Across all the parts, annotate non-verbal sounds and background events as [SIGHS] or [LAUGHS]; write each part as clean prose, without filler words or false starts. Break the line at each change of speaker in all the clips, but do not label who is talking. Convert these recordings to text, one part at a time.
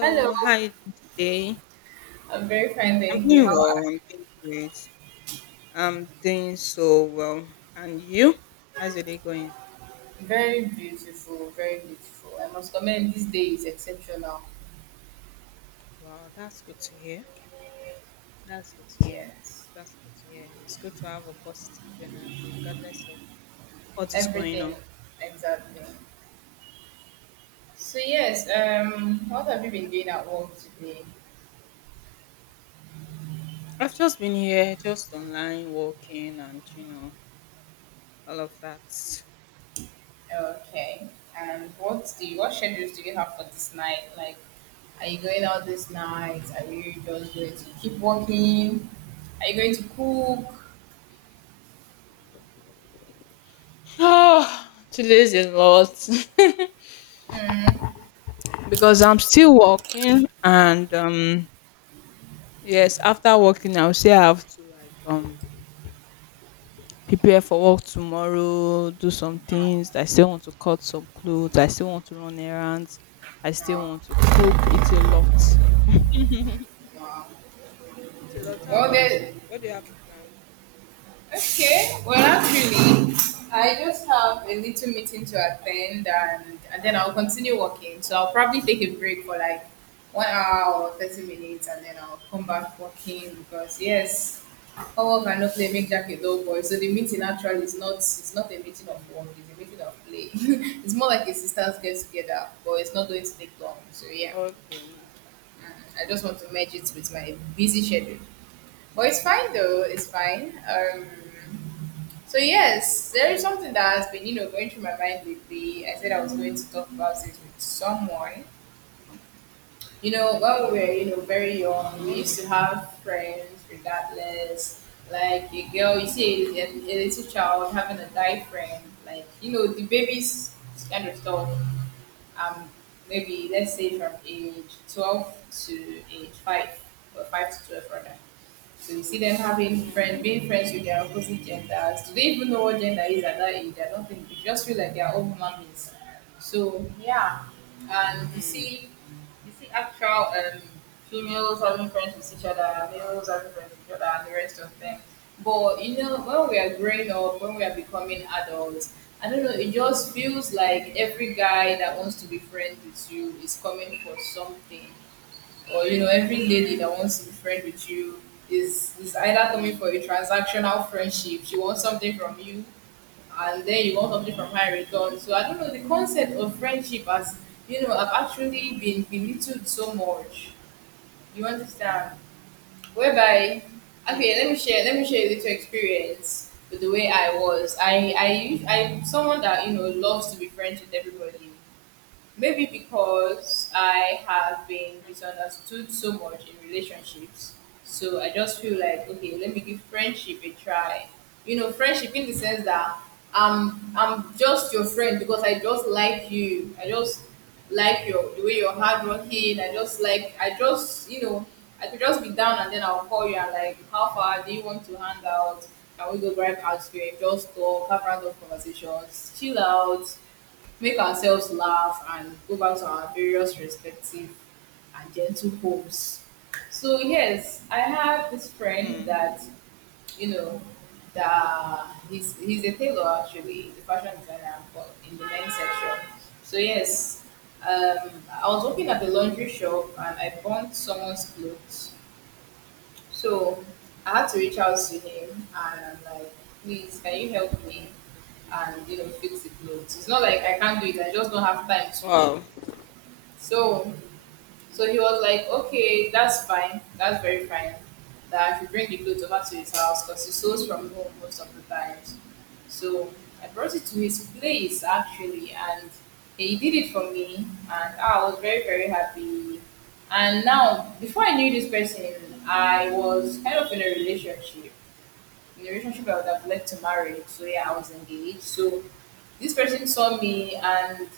Hello,
how are you doing today?
I'm very fine,
I'm
thank you.
doing
How are
well. I'm doing great. I'm doing so well. And you? How's your day going?
you? Very beautiful, very beautiful. I must comment, this day is exceptional.
Wow, that's good to hear. That's good to hear.
Yes,
That's good to hear. It's good to have a positive energy regardless of what is going
everything,
on.
exactly. So, yes, what have you been doing at work today?
I've just been here, just online, walking, and all of that. [SIGHS]
Okay, and what schedules do you have for this night? Like, are you going out this night? Are you just going to keep working? Are you going to cook?
Oh, today's a lot
Mm,
[LAUGHS] because I'm still working, and yes, after working, I'll say I have to like prepare for work tomorrow, do some
no,
things. I still want to cut some clothes. I still want to run errands. I still
no,
want to cook. It's a lot. It's
no.
a lot. How
Well,
about
there,
you? What do you have in plan?
Okay, well, actually, I just have a little meeting to attend, and then I'll continue working. So I'll probably take a break for like 1 hour or 30 minutes, and then I'll come back working because, yes, hard work and no play
Oh,
make Jack a dull boy. So the meeting actually is not a meeting of
mm,
work, it's a meeting of play. [LAUGHS] It's more like a sisters get together, but it's not going to take long. So yeah,
okay. Mm,
I just want to merge it with my busy schedule. But it's fine though, it's fine. So yes, there is something that has been, you know, going through my mind lately. I said I was going to talk about it with someone. You know, when we were, you know, very young,
okay.
we
What's.
used to have friends regardless. Like a girl, you see a little child having a guy friend, like, you know, the babies kind of stuff. Um, Maybe let's say from age 12 to age 5, or 5 to 12 rather. So you see them having friend,
Mm.
being friends with their opposite genders. Do they even know what gender is at that age? I don't think they just feel like they are all human beings. So yeah. And you
Mm,
see actual females having friends with each other, males having friends with each other, and the rest of them. But you know, when we are growing up, when we are becoming adults, I don't know, it just feels like every guy that wants to be friends with you is coming for something, or you know every lady that wants to be friend with you is either coming for
mm,
a transactional friendship, she wants something from you, and then you want something from her in return. So I don't know, the concept of friendship has, you know, I've actually been belittled so much, you understand, whereby
mm,
okay, let me share a little
mm,
experience with the way I was. I'm someone that, you know, loves to be friends with everybody. Maybe because I have been misunderstood so much in relationships. So I just feel like, okay, let me give friendship a try. You know, friendship in the sense that I'm just your friend because I just like you. I just like your the way you're hardworking. I just, you know, I could just be down and then I'll call you and like, how far, do you want to hang out? Can we go grab ice cream? Just talk, have random conversations, chill out, make ourselves laugh and go back to our various respective and gentle homes. So yes, I have this friend
mm.
that, you know, that he's a tailor actually, he's a fashion designer, but in the men's section. So yes, um, I was working at the laundry shop and I burned someone's clothes. So I had to reach out to him and I'm like, please, can you help me and you know fix the clothes? It's not like I can't do it. I just don't have time to.
Wow.
So, so he was like, okay, that's fine. That's very fine. That I should bring the clothes over to his house because he sews from home most of the times. So I brought it to his place actually, and he did it for me, and I was very very happy. And now, before I knew this person, I was kind of in a relationship. In a relationship I would have led to marriage. So yeah, I was engaged. So this person saw me and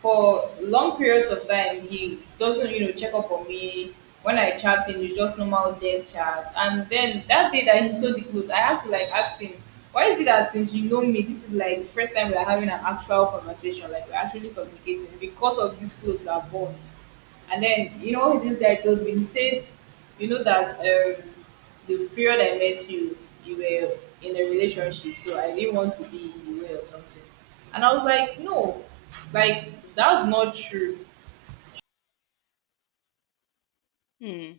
for long periods of time he doesn't, you know, check up on me. When I chat him it's just normal dead chat, and then that day that he sold the clothes I had to like ask him, why is it that since you know me, this is like the first time we are having an actual conversation, like we're actually communicating because of these clothes are bonds. And then you know this guy told me, he said, you know that the period I met you, you were in a relationship, so I didn't want to be in the way or something. And I was like, no, like that's not true.
Mm.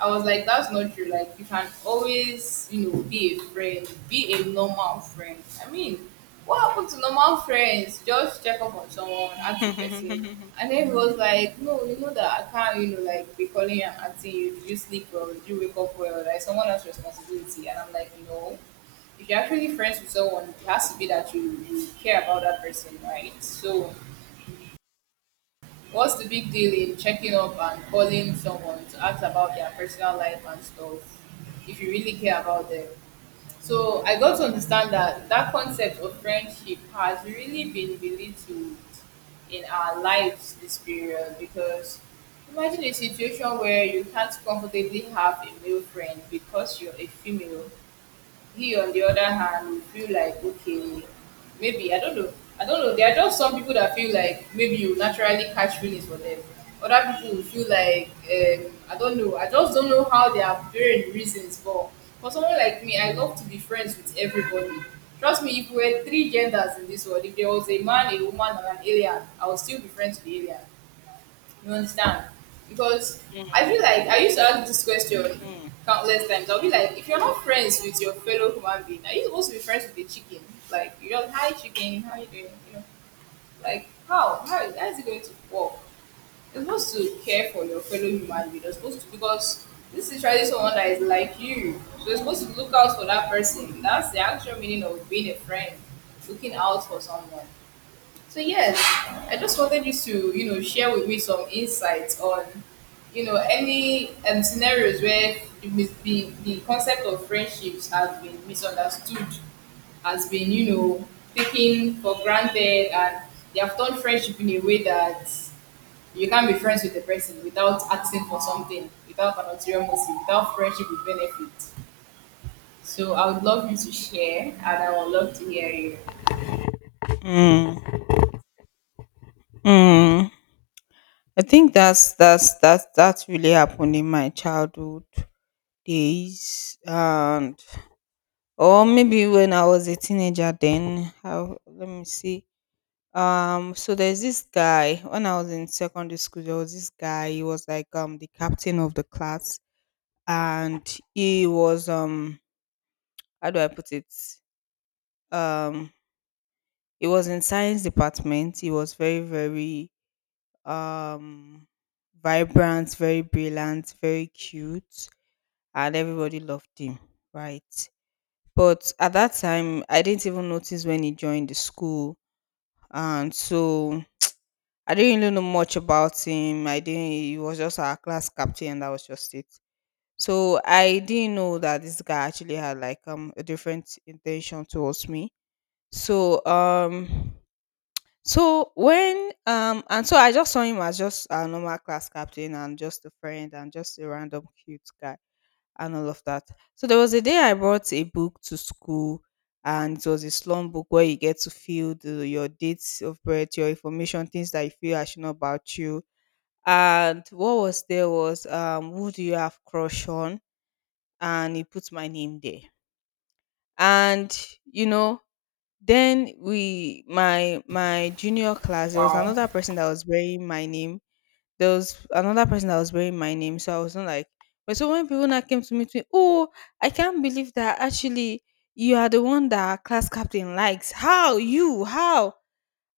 I was like, that's not true. Like, you can always, you know, be a friend, be a normal friend. I mean, what happened to normal friends? Just check up on someone, ask the person. And then he was like, no, you know that I can't, you know, like be calling you and asking you, did you sleep well, did you wake up well? Like, someone else's responsibility. And I'm like, no. If you're actually friends with someone, it has to be that you care about that person, right? So, what's the big deal in checking up and calling someone to ask about their personal life and stuff if you really care about them? So I got to understand that that concept of friendship has really been belittled in our lives this period because imagine a situation where you can't comfortably have a male friend because you're a female. He on the other hand will feel like okay, maybe I don't know, there are just some people that feel like maybe you naturally catch feelings for them. Other people will feel like I don't know, I just don't know how they have varying reasons for. For someone like me, I love to be friends with everybody. Trust me, if we were three genders in this world, if there was a man, a woman and an alien, I would still be friends with the alien. You understand? Because I feel like I used to ask this question countless times. I'll be like, if you're not friends with your fellow human being, are you supposed to be friends with the chicken? Like, you just, hi chicken, how you doing? You know, like, how? How is it going to work? You're supposed to care for your fellow human being. You're supposed to, because this is really someone that is like you. So you're supposed to look out for that person. That's the actual meaning of being a friend, looking out for someone. So yes, I just wanted you to, you know, share with me some insights on, you know, any scenarios where the concept of friendships has been misunderstood, has been, you know, taken for granted, and they have done friendship in a way that you can't be friends with the person without asking for something, without an ulterior motive, without friendship with benefits. So I would love you to share, and I would love to hear you.
Mm. I think that's really happened in my childhood days, and or maybe when I was a teenager. Then, how? Let me see. So there's this guy. When I was in secondary school, there was this guy, he was like the captain of the class, and he was how do I put it? Um he was in science department. He was very, very um vibrant, very brilliant, very cute, and everybody loved him, right? But at that time I didn't even notice when he joined the school, and so I didn't really know much about him. I didn't. He was just our class captain, and that was just it. So I didn't know that this guy actually had like a different intention towards me. So so when and so I just saw him as just a normal class captain and just a friend and just a random cute guy and all of that. So there was a day I brought a book to school. And it was a slum book where you get to fill your dates of birth, your information, things that you feel I should know about you, and what was there was who do you have crush on, and he put my name there. And you know then we my my junior class, there was
Wow,
another person that was wearing my name. There was another person that was wearing my name, so I was not like, but so when people now came to meet me, "Oh, I can't believe that actually you are the one that our class captain likes. How? You, how?"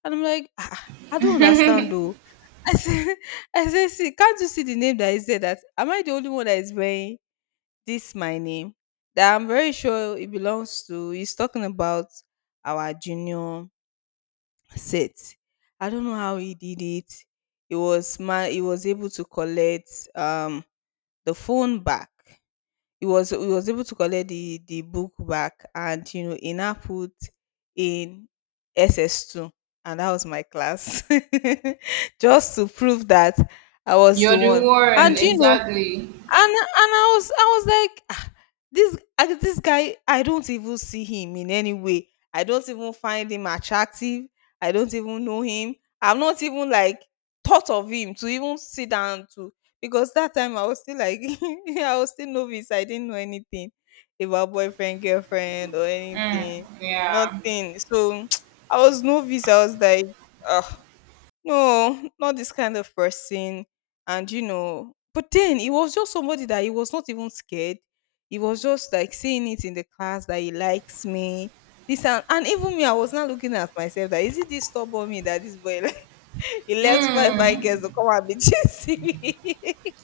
And I'm like, "Ah, I don't understand though." I said, [LAUGHS] I said, "See, can't you see the name that is there? That, am I the only one that is wearing this my name? That I'm very sure it belongs to." He's talking about our junior set. I don't know how he did it. He was my. He was able to collect um the phone back. He was able to collect the book back. And he now put in SS2, and that was my class. [LAUGHS] Just to prove that I was
you're
the
the
one.
one,
And you know
exactly.
And I was like, "Ah, this, this guy, I don't even see him in any way. I don't even find him attractive. I don't even know him. I've not even like thought of him to even sit down to, because that time I was still like, [LAUGHS] I was still novice. I didn't know anything about boyfriend, girlfriend, or anything.
Yeah.
Nothing." So, [TSK] I was novice. I was like, no, not this kind of person. But then he was just somebody that he was not even scared. He was just like saying it in the class that he likes me. And even me, I was not looking at myself that, is it this stubborn me that this boy like, [LAUGHS] he left five girls
Mm.
to come and be [LAUGHS] chasing me.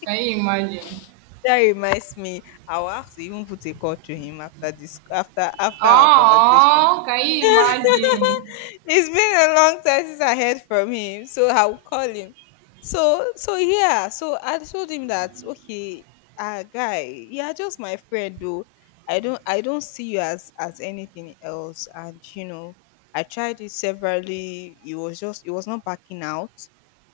Can you imagine?
That reminds me, I will have to even put a call to him after this, after our conversation.
Oh, can you imagine?
It's been a long time since I heard from him, so I'll call him. So, yeah, so I told him that, "Okay, guy, you are just my friend though. I don't see you as anything else." And I tried it severally, it was not backing out.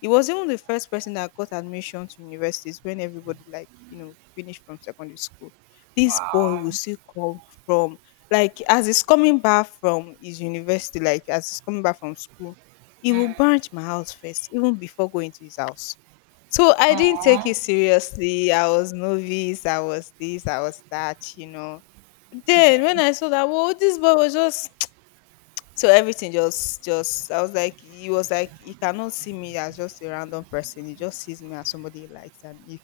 He was even the first person that got admission to universities when everybody, like, finished from secondary school. This boy will
Wow.
still come from, like as he's coming back from his university, like as he's coming back from school, he will
Mm.
branch my house first, even before going to his house. So I didn't take
Oh.
it seriously. I was novice. I was this. I was that. You know. But then when I saw that, well, this boy was just, [TSK] so everything just I was like he cannot see me as just a random person. He just sees me as somebody he likes, and if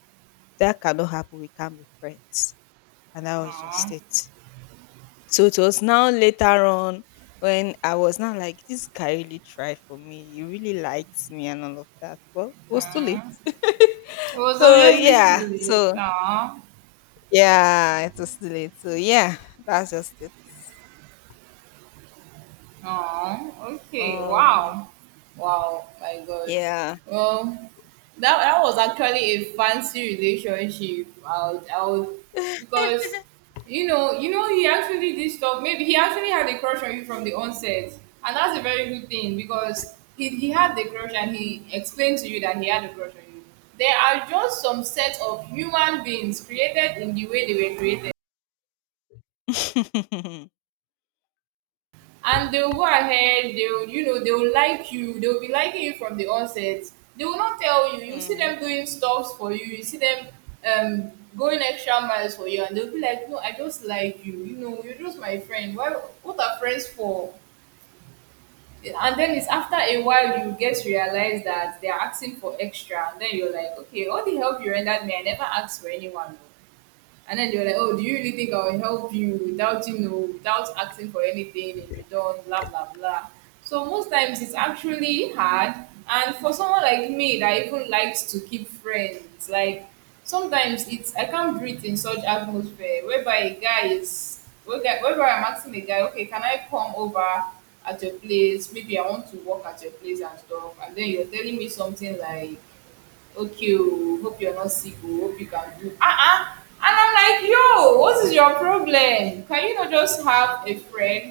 that cannot happen, we can't be friends. And that was just
Oh.
it. So it was now later on, when I was now like, this guy really tried for me. He really likes me and all of that. Well, it was too late.
Mm. It was
So
obviously
yeah.
silly.
So
Oh.
yeah, it was too late. So yeah, that's just it.
Oh, okay.
Um
Wow. Wow, my God.
yeah.
Well, that that was actually a fancy relationship. Because you know, he actually did stuff. Maybe he actually had a crush on you from the onset, and that's a very good thing because he had the crush and he explained to you that he had a crush on you. There are just some set of human beings created in the way they were created.
[LAUGHS] Mm,
And they will go ahead, they will you know they will like you, they will be liking you from the onset, they will not tell you, you see them doing stuffs for you, you see them um going extra miles for you, and they'll be like, no I just like you know, you're just my friend, why, what are friends for? And then it's after a while you get to realize that they're asking for extra, and then you're like, okay, all the help you rendered me, I never asked for anyone, no." And then they were like, "Oh, do you really think I will help you without you know without asking for anything in return?" Blah blah blah. So most times it's actually hard. And for someone like me that even likes to keep friends, like sometimes it's, I can't breathe in such atmosphere whereby a guy is, whereby I'm asking a guy, okay, can I come over at your place? Maybe I want to work at your place and stuff. And then you're telling me something like okay, oh hope you're not sick, oh hope you can do uh-uh. And I'm like, yo, what is your problem, can you not just have a friend?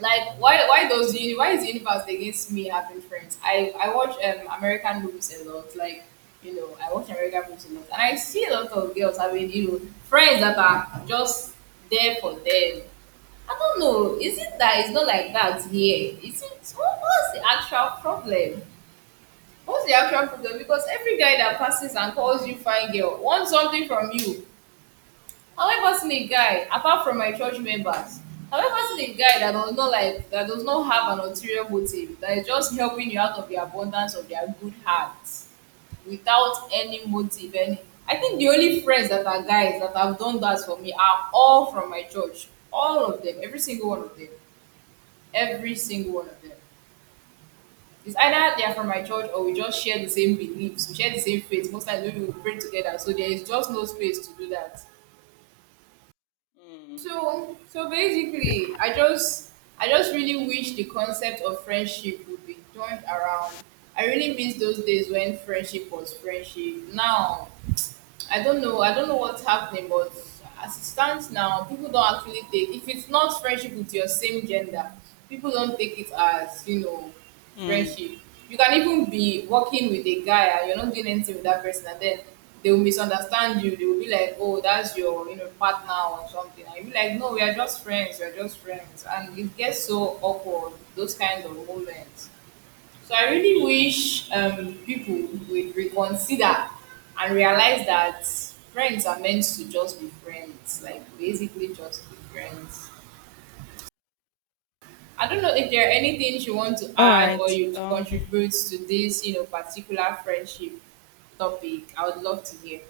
Like, why does why is the universe against me having friends? I watch American movies a lot, like, you know, I watch American movies a lot and I see a lot of girls having, you know, friends that are just there for them. I don't know, is it that it's not like that here? Was the actual problem, what's the actual problem? Because every guy that passes and calls you fine girl wants something from you. Have I ever seen a guy, apart from my church members, have I ever seen a guy that does not like that does not have an
mm,
ulterior motive, that is just helping you out of the abundance of their good hearts without any motive, any, I think the only friends that are guys that have done that for me are all from my church. All of them, every single one of them. Every single one of them. It's either they're from my church or we just share the same beliefs, we share the same faith. Most times maybe we pray together, so there is just no space to do that.
mm,
So so basically, I just really wish the concept of friendship would be turned around. I really miss those days when friendship was friendship. Now I don't know. I don't know what's happening, but as it stands now, people don't actually take. If it's not friendship with your same gender, people don't take it as, you know,
mm.
friendship. You can even be working with a guy and you're not doing anything with that person, and then they will misunderstand you. They will be like, "Oh, that's your you know partner or something," and you'll be like, "No, we are just friends. We are just friends," and it gets so awkward. Those kind of moments. So I really wish people would reconsider and realize that friends are meant to just be friends, like basically just be friends. I don't know if there are any things you want to
All
add or
right.
you to contribute to this, you know, particular friendship topic. I would love to hear.